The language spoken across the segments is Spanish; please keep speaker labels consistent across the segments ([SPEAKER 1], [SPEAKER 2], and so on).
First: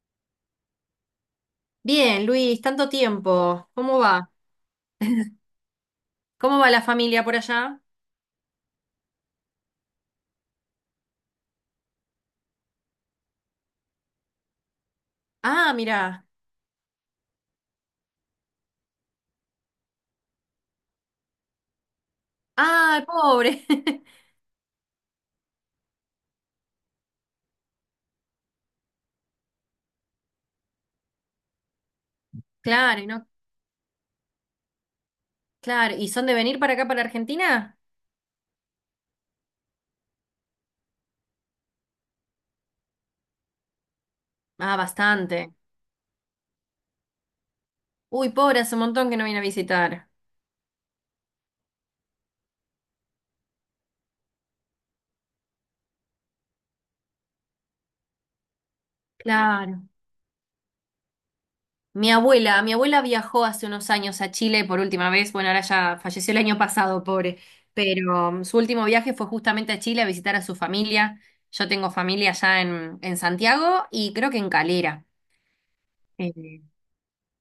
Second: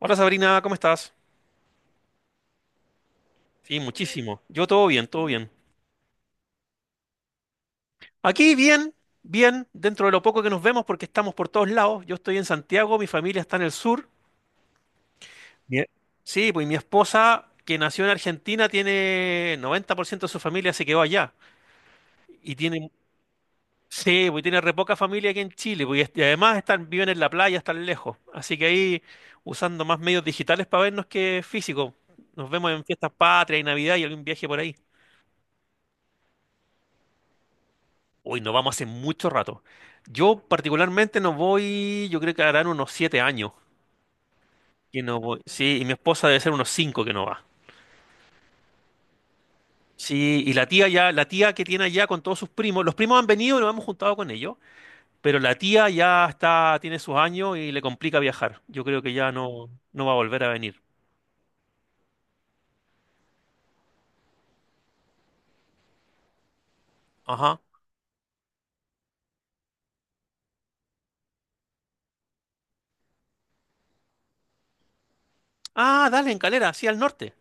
[SPEAKER 1] Hola Sabrina, ¿cómo estás?
[SPEAKER 2] Bien, Luis, tanto tiempo.
[SPEAKER 1] Sí,
[SPEAKER 2] ¿Cómo va?
[SPEAKER 1] muchísimo. Yo todo bien, todo bien.
[SPEAKER 2] ¿Cómo va la familia por allá?
[SPEAKER 1] Aquí bien, bien, dentro de lo poco que nos vemos porque estamos por todos lados. Yo estoy en Santiago, mi familia está en el sur.
[SPEAKER 2] Ah,
[SPEAKER 1] Bien.
[SPEAKER 2] mira.
[SPEAKER 1] Sí, pues mi esposa, que nació en Argentina, tiene 90% de su familia se quedó allá. Y tiene,
[SPEAKER 2] Ah, pobre.
[SPEAKER 1] sí, pues tiene re poca familia aquí en Chile. Pues, y además están, viven en la playa, están lejos. Así que ahí usando más medios digitales para vernos que físicos. Nos vemos en
[SPEAKER 2] Claro, y
[SPEAKER 1] fiestas
[SPEAKER 2] no,
[SPEAKER 1] patrias y Navidad y algún viaje por ahí.
[SPEAKER 2] claro. ¿Y son de venir para acá, para Argentina?
[SPEAKER 1] Uy, no vamos hace mucho rato. Yo particularmente no voy, yo creo que harán unos 7 años
[SPEAKER 2] Ah,
[SPEAKER 1] que no voy.
[SPEAKER 2] bastante.
[SPEAKER 1] Sí, y mi esposa debe ser unos cinco que no va.
[SPEAKER 2] Uy, pobre, hace un montón que no viene a visitar.
[SPEAKER 1] Sí, y la tía que tiene allá con todos sus primos, los primos han venido y nos hemos juntado con ellos, pero la tía ya está, tiene sus años y le complica viajar. Yo creo que ya no,
[SPEAKER 2] Claro.
[SPEAKER 1] no va a volver a venir.
[SPEAKER 2] Mi abuela viajó hace unos años a Chile por última vez. Bueno, ahora ya falleció el año pasado, pobre.
[SPEAKER 1] Ajá.
[SPEAKER 2] Pero su último viaje fue justamente a Chile a visitar a su familia. Yo tengo familia allá en Santiago y creo que en Calera.
[SPEAKER 1] Ah, dale, en
[SPEAKER 2] Eh,
[SPEAKER 1] Calera, sí, al norte.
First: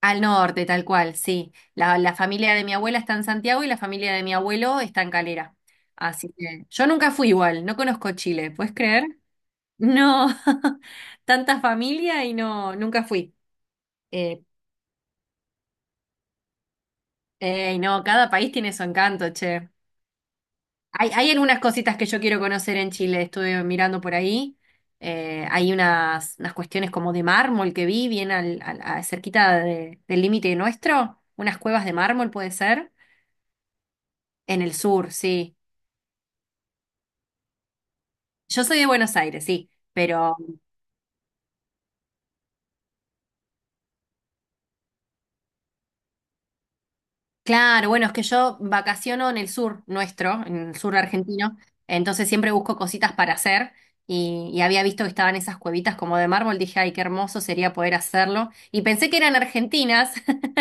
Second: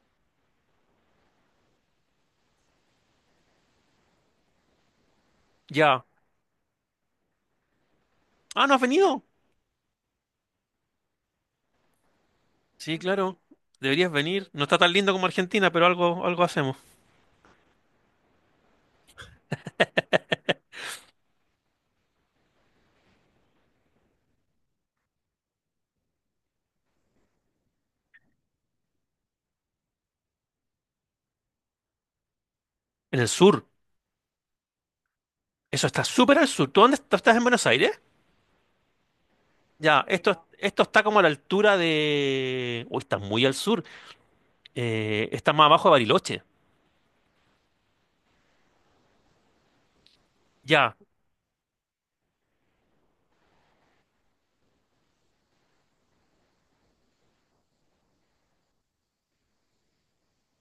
[SPEAKER 2] Al norte, tal cual, sí. La familia de mi abuela está en Santiago y la familia de mi abuelo está en Calera.
[SPEAKER 1] Ya.
[SPEAKER 2] Así que yo nunca fui igual, no conozco Chile,
[SPEAKER 1] Ah,
[SPEAKER 2] ¿puedes
[SPEAKER 1] ¿no has
[SPEAKER 2] creer?
[SPEAKER 1] venido?
[SPEAKER 2] No, tanta familia y no,
[SPEAKER 1] Sí,
[SPEAKER 2] nunca fui.
[SPEAKER 1] claro. Deberías
[SPEAKER 2] Eh,
[SPEAKER 1] venir. No está tan lindo como Argentina, pero algo, algo hacemos.
[SPEAKER 2] ey, no, cada país tiene su encanto, che. Hay algunas cositas que yo quiero conocer en Chile, estuve mirando por ahí. Hay unas cuestiones como de mármol que vi, bien cerquita del límite nuestro, unas cuevas de mármol puede ser.
[SPEAKER 1] En el sur.
[SPEAKER 2] En el sur, sí.
[SPEAKER 1] Eso está súper al sur. ¿Tú dónde tú estás en Buenos Aires?
[SPEAKER 2] Yo soy de Buenos Aires, sí,
[SPEAKER 1] Ya,
[SPEAKER 2] pero
[SPEAKER 1] esto está como a la altura de... Uy, está muy al sur. Está más abajo de Bariloche.
[SPEAKER 2] claro, bueno, es que yo vacaciono en el sur nuestro, en el
[SPEAKER 1] Ya.
[SPEAKER 2] sur argentino, entonces siempre busco cositas para hacer y había visto que estaban esas cuevitas como de mármol, dije, ay, qué hermoso sería poder hacerlo y pensé que eran argentinas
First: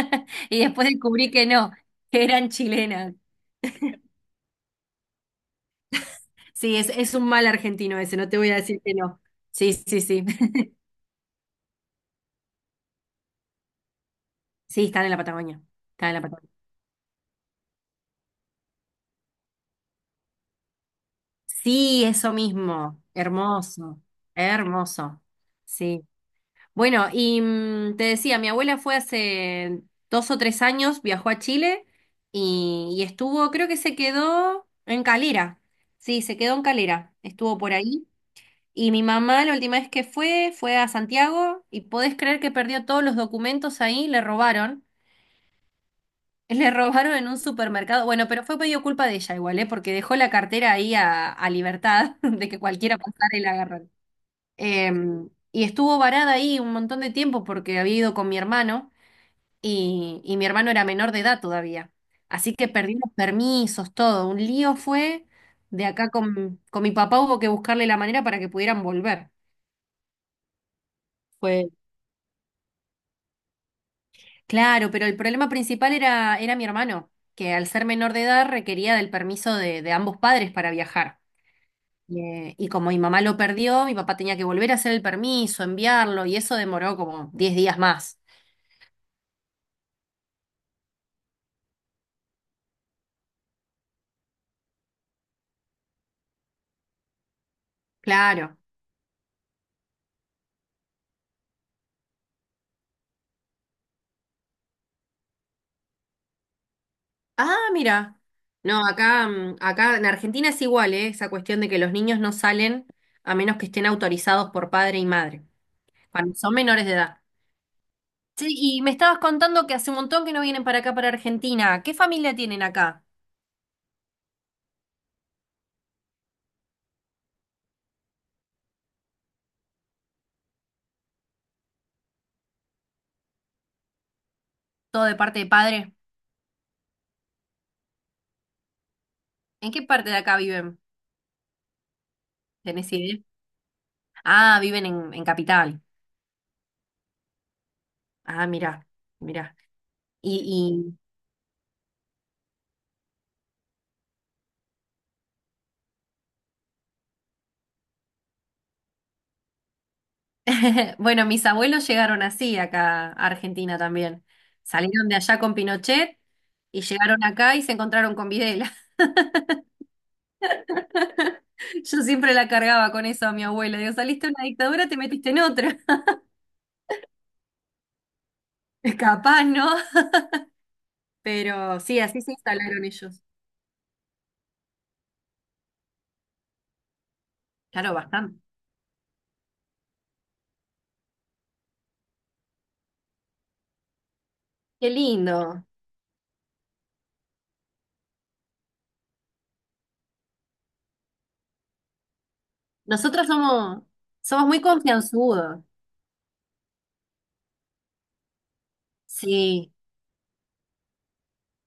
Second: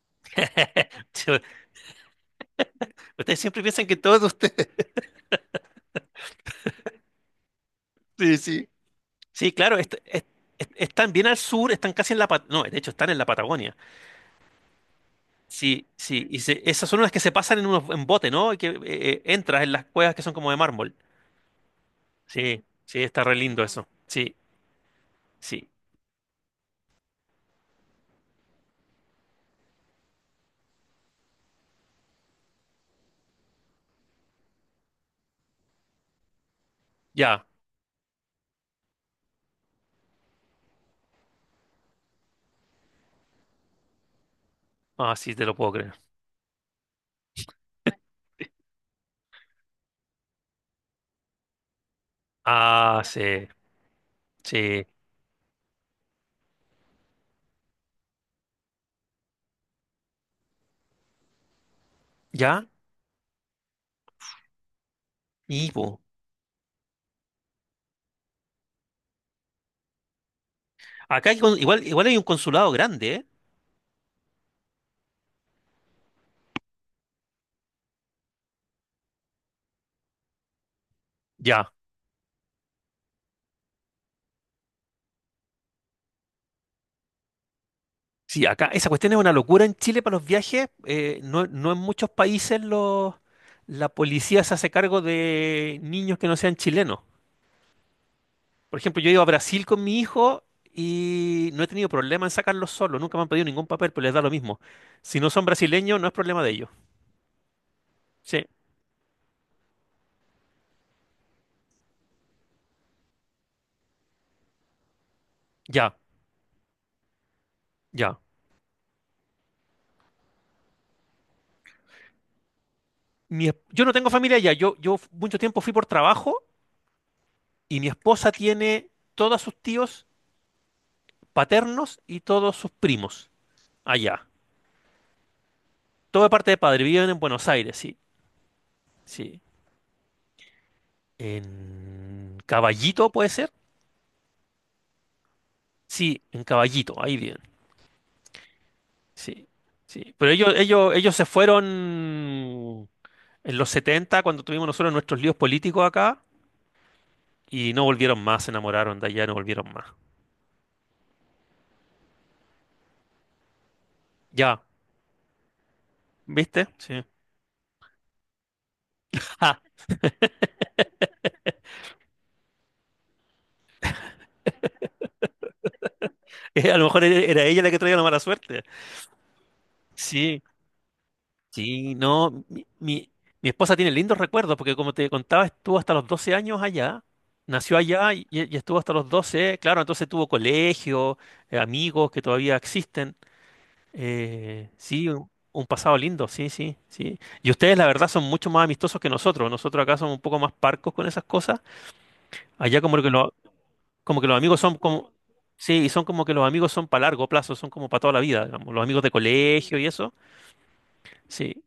[SPEAKER 2] y después descubrí que no, que eran chilenas.
[SPEAKER 1] Ustedes siempre piensan que todos ustedes...
[SPEAKER 2] Sí, es un mal argentino ese, no
[SPEAKER 1] Sí,
[SPEAKER 2] te voy a
[SPEAKER 1] sí.
[SPEAKER 2] decir que no.
[SPEAKER 1] Sí,
[SPEAKER 2] Sí,
[SPEAKER 1] claro,
[SPEAKER 2] sí, sí.
[SPEAKER 1] están bien al sur, están casi en la... No, de hecho, están en la Patagonia.
[SPEAKER 2] Sí, están en la Patagonia,
[SPEAKER 1] Sí,
[SPEAKER 2] están en la
[SPEAKER 1] sí. Y
[SPEAKER 2] Patagonia.
[SPEAKER 1] esas son las que se pasan en bote, ¿no? Y que entras en las cuevas que son como de mármol.
[SPEAKER 2] Sí, eso
[SPEAKER 1] Sí,
[SPEAKER 2] mismo,
[SPEAKER 1] sí, está re lindo eso.
[SPEAKER 2] hermoso,
[SPEAKER 1] Sí,
[SPEAKER 2] hermoso.
[SPEAKER 1] sí.
[SPEAKER 2] Sí. Bueno, y te decía, mi abuela fue hace 2 o 3 años, viajó a Chile y estuvo, creo que se quedó en Calera. Sí, se quedó en Calera,
[SPEAKER 1] Ya.
[SPEAKER 2] estuvo por ahí. Y mi mamá la última vez que fue, fue a Santiago y podés creer que perdió todos los documentos ahí, le robaron.
[SPEAKER 1] Ah, sí, te lo puedo creer.
[SPEAKER 2] Le robaron en un supermercado. Bueno, pero fue medio culpa de ella igual, ¿eh? Porque dejó la cartera ahí a libertad de que cualquiera
[SPEAKER 1] Ah,
[SPEAKER 2] pasara y
[SPEAKER 1] sí.
[SPEAKER 2] la agarrara.
[SPEAKER 1] Sí,
[SPEAKER 2] Y estuvo varada ahí un montón de tiempo porque había ido con mi hermano y mi hermano era menor de edad todavía. Así
[SPEAKER 1] ya,
[SPEAKER 2] que perdí los permisos, todo. Un lío fue.
[SPEAKER 1] y
[SPEAKER 2] De
[SPEAKER 1] po.
[SPEAKER 2] acá con mi papá hubo que buscarle la manera para que pudieran volver.
[SPEAKER 1] Acá
[SPEAKER 2] Fue.
[SPEAKER 1] igual, igual hay un consulado grande, ¿eh?
[SPEAKER 2] Claro, pero el problema principal era mi hermano, que al ser menor de edad requería del permiso de ambos padres para viajar.
[SPEAKER 1] Ya.
[SPEAKER 2] Y como mi mamá lo perdió, mi papá tenía que volver a hacer el permiso, enviarlo, y eso demoró como 10 días más.
[SPEAKER 1] Sí, acá esa cuestión es una locura en Chile para los viajes. No, no en muchos países la policía se hace cargo de niños que no sean chilenos.
[SPEAKER 2] Claro.
[SPEAKER 1] Por ejemplo, yo he ido a Brasil con mi hijo y no he tenido problema en sacarlos solo. Nunca me han pedido ningún papel, pero les da lo mismo. Si no son brasileños, no es problema de ellos.
[SPEAKER 2] Ah, mira.
[SPEAKER 1] Sí,
[SPEAKER 2] No, acá, acá en Argentina es igual, ¿eh? Esa cuestión de que los niños no salen a menos que estén autorizados por padre y madre,
[SPEAKER 1] ya,
[SPEAKER 2] cuando son menores de edad.
[SPEAKER 1] ya.
[SPEAKER 2] Sí, y me estabas contando que hace un montón que no vienen para acá, para Argentina. ¿Qué familia tienen acá?
[SPEAKER 1] Yo no tengo familia allá. Mucho tiempo fui por trabajo y mi esposa tiene todos sus tíos paternos y todos sus primos allá.
[SPEAKER 2] ¿Todo de parte de padre?
[SPEAKER 1] Todo de parte de padre, viven en Buenos Aires, sí, sí.
[SPEAKER 2] ¿En qué parte de acá viven?
[SPEAKER 1] En
[SPEAKER 2] ¿Tenés
[SPEAKER 1] Caballito,
[SPEAKER 2] idea?
[SPEAKER 1] ¿puede ser?
[SPEAKER 2] Ah, viven en Capital.
[SPEAKER 1] Sí, en Caballito, ahí viven,
[SPEAKER 2] Ah, mira,
[SPEAKER 1] sí,
[SPEAKER 2] mira.
[SPEAKER 1] sí. Pero ellos, ellos,
[SPEAKER 2] ¿Y,
[SPEAKER 1] ellos se fueron en los 70 cuando tuvimos nosotros nuestros líos políticos acá, y no volvieron más, se enamoraron de allá, no volvieron más.
[SPEAKER 2] bueno, mis abuelos llegaron así acá a Argentina también.
[SPEAKER 1] Ya,
[SPEAKER 2] Salieron de allá con Pinochet
[SPEAKER 1] ¿viste?
[SPEAKER 2] y
[SPEAKER 1] Sí.
[SPEAKER 2] llegaron acá y se encontraron con Videla.
[SPEAKER 1] Ah,
[SPEAKER 2] Yo siempre la cargaba con eso a mi abuela. Digo, saliste de una dictadura, te metiste en otra.
[SPEAKER 1] a lo mejor era ella la que traía la mala suerte.
[SPEAKER 2] Capaz, ¿no?
[SPEAKER 1] Sí,
[SPEAKER 2] Pero
[SPEAKER 1] sí,
[SPEAKER 2] sí, así se
[SPEAKER 1] no, mi,
[SPEAKER 2] instalaron
[SPEAKER 1] mi-
[SPEAKER 2] ellos.
[SPEAKER 1] mi esposa tiene lindos recuerdos porque como te contaba, estuvo hasta los 12 años allá, nació
[SPEAKER 2] Claro,
[SPEAKER 1] allá y,
[SPEAKER 2] bastante.
[SPEAKER 1] y estuvo hasta los 12. Claro, entonces tuvo colegio, amigos que todavía existen. eh,
[SPEAKER 2] Qué
[SPEAKER 1] sí, un,
[SPEAKER 2] lindo.
[SPEAKER 1] un pasado lindo, sí, sí, sí. Y ustedes la verdad son mucho más amistosos que nosotros acá somos un poco más parcos con esas cosas, allá como que,
[SPEAKER 2] Nosotros somos,
[SPEAKER 1] como que los
[SPEAKER 2] somos
[SPEAKER 1] amigos
[SPEAKER 2] muy
[SPEAKER 1] son como...
[SPEAKER 2] confianzudos.
[SPEAKER 1] Sí, y son como que los amigos son para largo plazo, son como para toda la vida, digamos, los amigos de
[SPEAKER 2] Sí.
[SPEAKER 1] colegio y eso. Sí,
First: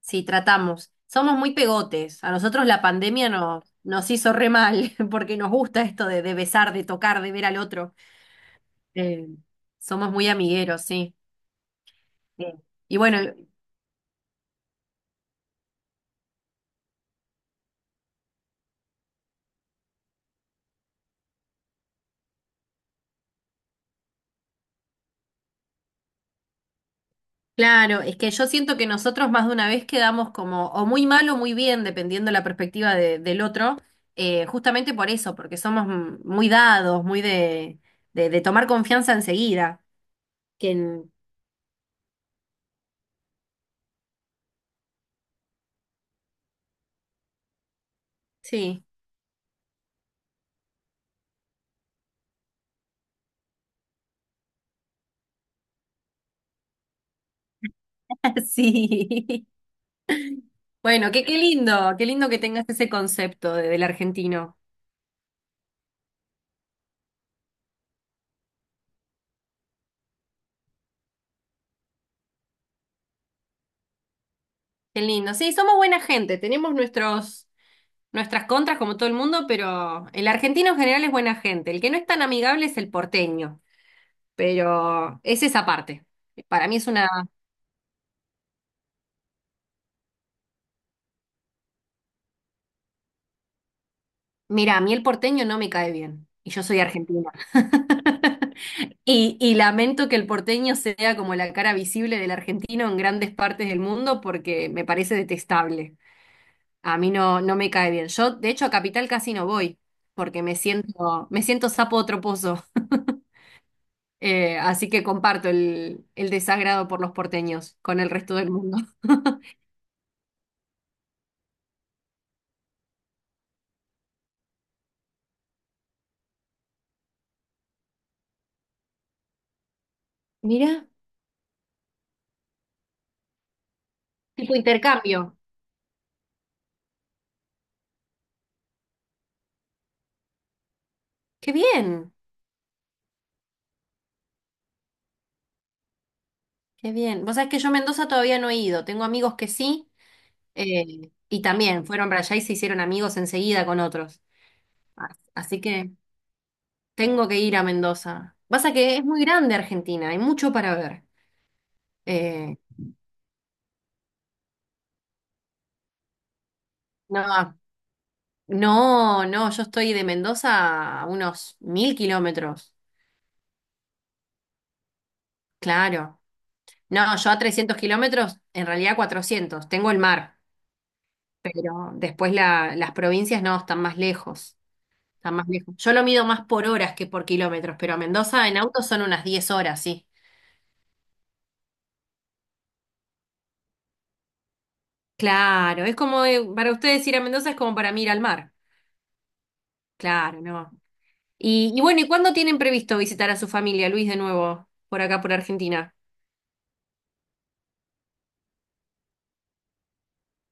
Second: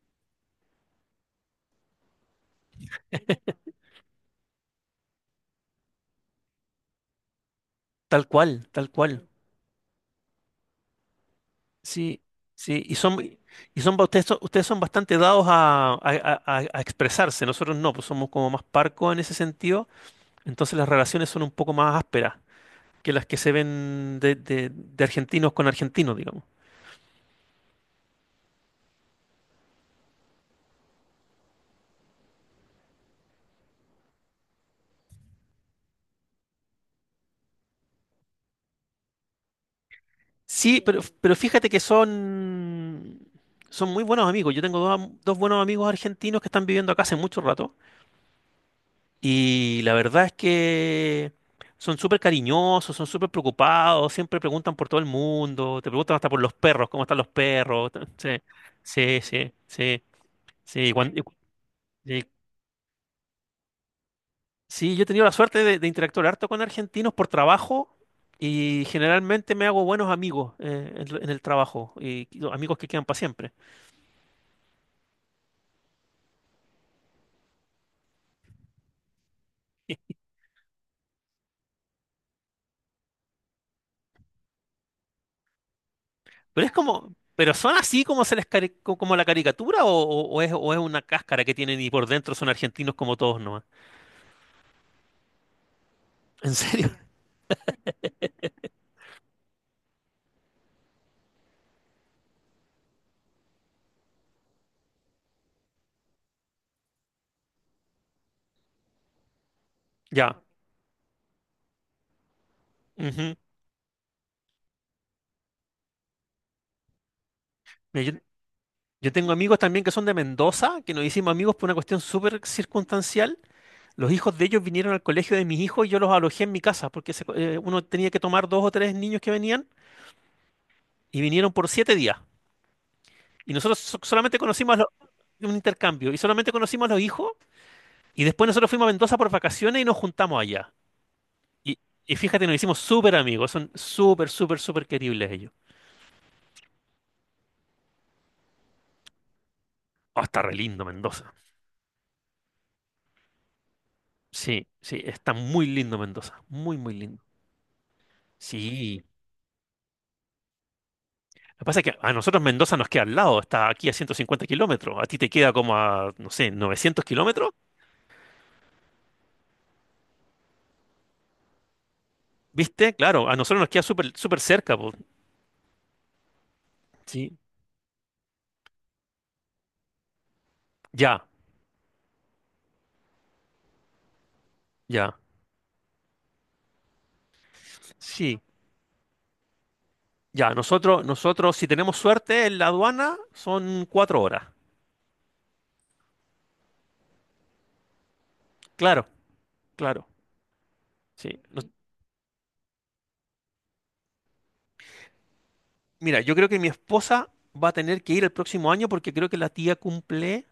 [SPEAKER 2] Sí, tratamos. Somos muy pegotes. A nosotros la pandemia nos hizo re mal, porque nos gusta esto de besar, de tocar, de ver al otro.
[SPEAKER 1] tal cual, tal
[SPEAKER 2] Eh,
[SPEAKER 1] cual.
[SPEAKER 2] Somos muy amigueros, sí.
[SPEAKER 1] Sí,
[SPEAKER 2] Sí.
[SPEAKER 1] sí,
[SPEAKER 2] Y bueno,
[SPEAKER 1] y son, ba- ustedes son bastante dados a expresarse, nosotros no, pues somos como más parcos en ese sentido, entonces las relaciones son un poco más ásperas que las que se ven de argentinos con argentinos, digamos.
[SPEAKER 2] claro, es que yo siento que nosotros más de una vez quedamos como o muy mal o muy bien, dependiendo la perspectiva del otro, justamente por eso, porque somos muy dados, muy de tomar confianza enseguida. Que,
[SPEAKER 1] Sí, pero, sí.
[SPEAKER 2] en-
[SPEAKER 1] Pero fíjate que son muy buenos amigos, yo tengo dos buenos amigos argentinos que están viviendo acá hace mucho rato.
[SPEAKER 2] sí,
[SPEAKER 1] Y la verdad es que son súper cariñosos, son súper preocupados, siempre preguntan por todo el mundo, te preguntan hasta por los perros, cómo están los perros. t- Sí, sí,
[SPEAKER 2] sí.
[SPEAKER 1] sí, sí. Sí,
[SPEAKER 2] Bueno, qué, qué lindo, qué
[SPEAKER 1] y-
[SPEAKER 2] lindo que tengas ese concepto del argentino.
[SPEAKER 1] sí, yo he tenido la suerte de interactuar harto con argentinos por trabajo y generalmente me hago buenos amigos en el trabajo y amigos que quedan para siempre.
[SPEAKER 2] Qué lindo. Sí, somos buena gente, tenemos nuestras contras como todo el mundo, pero el argentino en general es buena gente. El que no es tan amigable es el porteño, pero es esa parte. Para mí es una...
[SPEAKER 1] Pero son así como se les como la caricatura o es una cáscara que tienen y por dentro son argentinos como todos nomás.
[SPEAKER 2] Mira, a mí el porteño no me cae bien y
[SPEAKER 1] ¿En
[SPEAKER 2] yo soy
[SPEAKER 1] serio?
[SPEAKER 2] argentina. Y lamento que el porteño sea como la cara visible del argentino en grandes partes del mundo porque me parece detestable. A mí no, no me cae bien. Yo, de hecho, a Capital casi no voy,
[SPEAKER 1] Ya.
[SPEAKER 2] porque me siento sapo de otro pozo.
[SPEAKER 1] Ujú.
[SPEAKER 2] Así que comparto el desagrado por los porteños con el
[SPEAKER 1] Mira, yo,
[SPEAKER 2] resto del mundo.
[SPEAKER 1] yo tengo amigos también que son de Mendoza, que nos hicimos amigos por una cuestión súper circunstancial. Los hijos de ellos vinieron al colegio de mis hijos y yo los alojé en mi casa, porque uno tenía que tomar dos o tres niños que venían
[SPEAKER 2] Mira,
[SPEAKER 1] y vinieron por 7 días. Y nosotros solamente
[SPEAKER 2] tipo
[SPEAKER 1] conocimos
[SPEAKER 2] intercambio.
[SPEAKER 1] un intercambio y solamente conocimos a los hijos y después nosotros fuimos a Mendoza por vacaciones y nos juntamos allá.
[SPEAKER 2] Qué
[SPEAKER 1] Y,
[SPEAKER 2] bien,
[SPEAKER 1] y fíjate, nos hicimos súper amigos, son súper, súper, súper queribles ellos.
[SPEAKER 2] qué bien. Vos sabés que yo a Mendoza todavía no he ido. Tengo amigos que sí,
[SPEAKER 1] Oh, está re lindo Mendoza.
[SPEAKER 2] y también fueron para allá y se hicieron amigos enseguida con otros.
[SPEAKER 1] Sí, sí,
[SPEAKER 2] A-
[SPEAKER 1] está
[SPEAKER 2] Así
[SPEAKER 1] muy
[SPEAKER 2] que
[SPEAKER 1] lindo Mendoza, muy, muy lindo.
[SPEAKER 2] tengo que ir a Mendoza. Pasa que
[SPEAKER 1] Sí.
[SPEAKER 2] es muy grande Argentina, hay mucho para ver.
[SPEAKER 1] Lo que pasa es que a nosotros
[SPEAKER 2] Eh,
[SPEAKER 1] Mendoza nos queda al lado, está aquí a 150 km, a ti te queda como a, no sé, 900 km,
[SPEAKER 2] no, No, no, yo estoy de Mendoza a unos 1000 kilómetros,
[SPEAKER 1] ¿viste? Claro, a nosotros nos queda súper súper cerca, po.
[SPEAKER 2] claro. No, yo
[SPEAKER 1] Sí,
[SPEAKER 2] a 300 kilómetros, en realidad 400. Tengo el mar,
[SPEAKER 1] ya,
[SPEAKER 2] pero después las provincias no, están más lejos,
[SPEAKER 1] ya,
[SPEAKER 2] están más lejos. Yo lo mido más por horas que por kilómetros, pero a
[SPEAKER 1] sí,
[SPEAKER 2] Mendoza en auto son unas 10 horas, sí.
[SPEAKER 1] ya, nosotros si tenemos suerte en la aduana son 4 horas,
[SPEAKER 2] Claro, es como, para ustedes ir a Mendoza es como para mí ir al mar,
[SPEAKER 1] claro, claro,
[SPEAKER 2] claro, no.
[SPEAKER 1] sí.
[SPEAKER 2] Y bueno, ¿y cuándo tienen previsto visitar a su familia, Luis, de nuevo, por acá, por Argentina?
[SPEAKER 1] Mira, yo creo que mi esposa va a tener que ir el próximo año porque creo que la tía cumple.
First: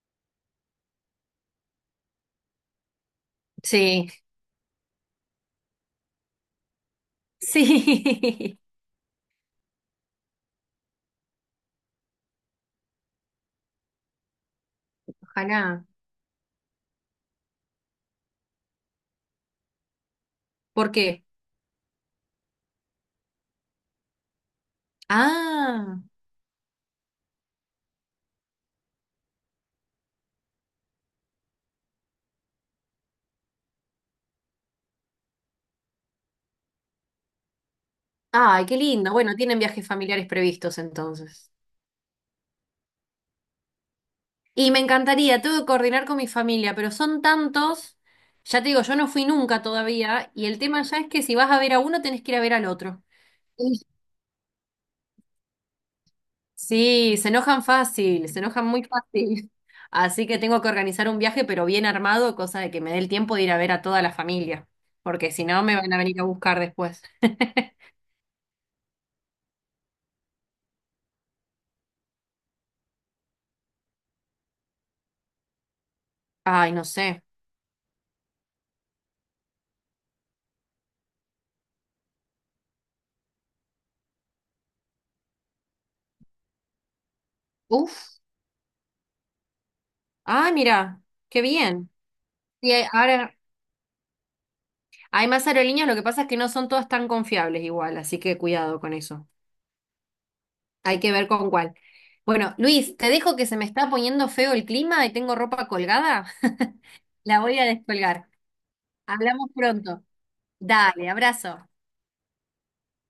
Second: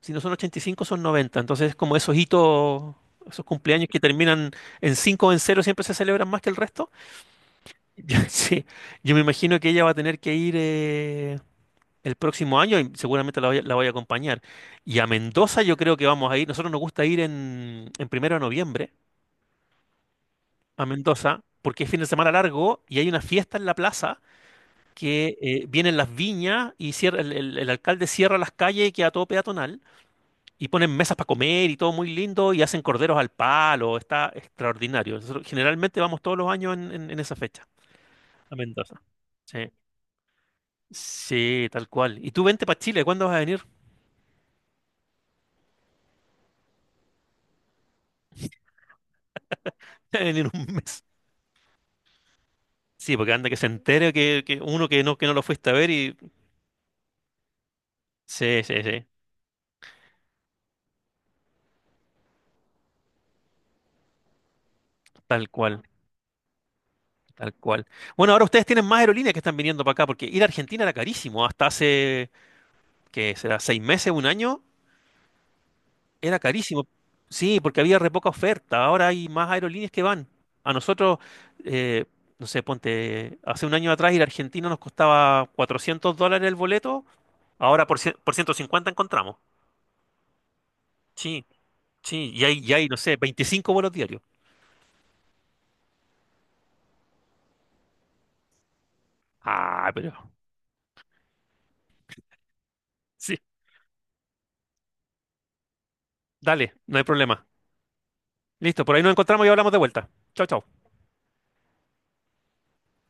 [SPEAKER 1] Si no son 85, son 90. Entonces, como esos hitos, esos cumpleaños que
[SPEAKER 2] Sí,
[SPEAKER 1] terminan en 5 o en cero siempre se celebran más que el resto.
[SPEAKER 2] sí.
[SPEAKER 1] Sí, yo me imagino que ella va a tener que ir el próximo año y seguramente a la voy a acompañar. Y a Mendoza yo
[SPEAKER 2] Ojalá.
[SPEAKER 1] creo que vamos a ir. Nosotros nos gusta ir en 1 de noviembre a
[SPEAKER 2] ¿Por qué?
[SPEAKER 1] Mendoza porque es fin de semana largo y hay una fiesta en la plaza que vienen
[SPEAKER 2] Ah,
[SPEAKER 1] las viñas y el alcalde cierra las calles y queda todo peatonal. Y ponen mesas para comer y todo muy lindo y hacen corderos al palo, está extraordinario. Nosotros generalmente vamos todos los años en esa fecha a
[SPEAKER 2] ay, qué
[SPEAKER 1] Mendoza.
[SPEAKER 2] lindo. Bueno, tienen
[SPEAKER 1] Sí.
[SPEAKER 2] viajes familiares previstos entonces.
[SPEAKER 1] Sí, tal cual. ¿Y tú vente para Chile? ¿Cuándo vas a venir?
[SPEAKER 2] Y me encantaría, tengo que coordinar con mi familia, pero son tantos, ya te digo, yo no fui nunca todavía,
[SPEAKER 1] En
[SPEAKER 2] y el
[SPEAKER 1] un
[SPEAKER 2] tema ya
[SPEAKER 1] mes.
[SPEAKER 2] es que si vas a ver a uno, tenés que ir a ver al otro.
[SPEAKER 1] Sí, porque anda que se
[SPEAKER 2] Sí,
[SPEAKER 1] entere que uno que no lo fuiste a ver y...
[SPEAKER 2] sí, se enojan fácil, se
[SPEAKER 1] Sí,
[SPEAKER 2] enojan
[SPEAKER 1] sí,
[SPEAKER 2] muy
[SPEAKER 1] sí,
[SPEAKER 2] fácil. Así que tengo que organizar un viaje, pero bien armado, cosa de que me dé el tiempo de ir a ver a toda la familia, porque si
[SPEAKER 1] tal
[SPEAKER 2] no, me
[SPEAKER 1] cual,
[SPEAKER 2] van a venir a buscar después.
[SPEAKER 1] tal cual. Bueno, ahora ustedes tienen más aerolíneas que están viniendo para acá porque ir a Argentina era carísimo. Hasta hace, ¿qué será? ¿6 meses, un año? Era
[SPEAKER 2] Ay, no
[SPEAKER 1] carísimo.
[SPEAKER 2] sé.
[SPEAKER 1] Sí, porque había re poca oferta. Ahora hay más aerolíneas que van. A nosotros, eh, no sé, ponte, hace un año atrás ir a Argentina nos costaba $400 el boleto, ahora por, cien-
[SPEAKER 2] Uf.
[SPEAKER 1] por 150 encontramos.
[SPEAKER 2] Ah, mira, qué
[SPEAKER 1] Sí,
[SPEAKER 2] bien.
[SPEAKER 1] sí, y hay, y
[SPEAKER 2] Y
[SPEAKER 1] hay, no sé,
[SPEAKER 2] ahora
[SPEAKER 1] 25 vuelos diarios.
[SPEAKER 2] hay más aerolíneas, lo que pasa es que no son todas tan confiables igual, así que cuidado con eso.
[SPEAKER 1] Ah, pero...
[SPEAKER 2] Hay que ver con cuál. Bueno, Luis, te
[SPEAKER 1] Sí,
[SPEAKER 2] dejo que se me está poniendo feo el clima y tengo ropa colgada.
[SPEAKER 1] dale, no hay
[SPEAKER 2] La
[SPEAKER 1] problema.
[SPEAKER 2] voy a descolgar.
[SPEAKER 1] Listo, por ahí nos encontramos
[SPEAKER 2] Hablamos
[SPEAKER 1] y hablamos de
[SPEAKER 2] pronto.
[SPEAKER 1] vuelta. Chao, chao.
[SPEAKER 2] Dale, abrazo.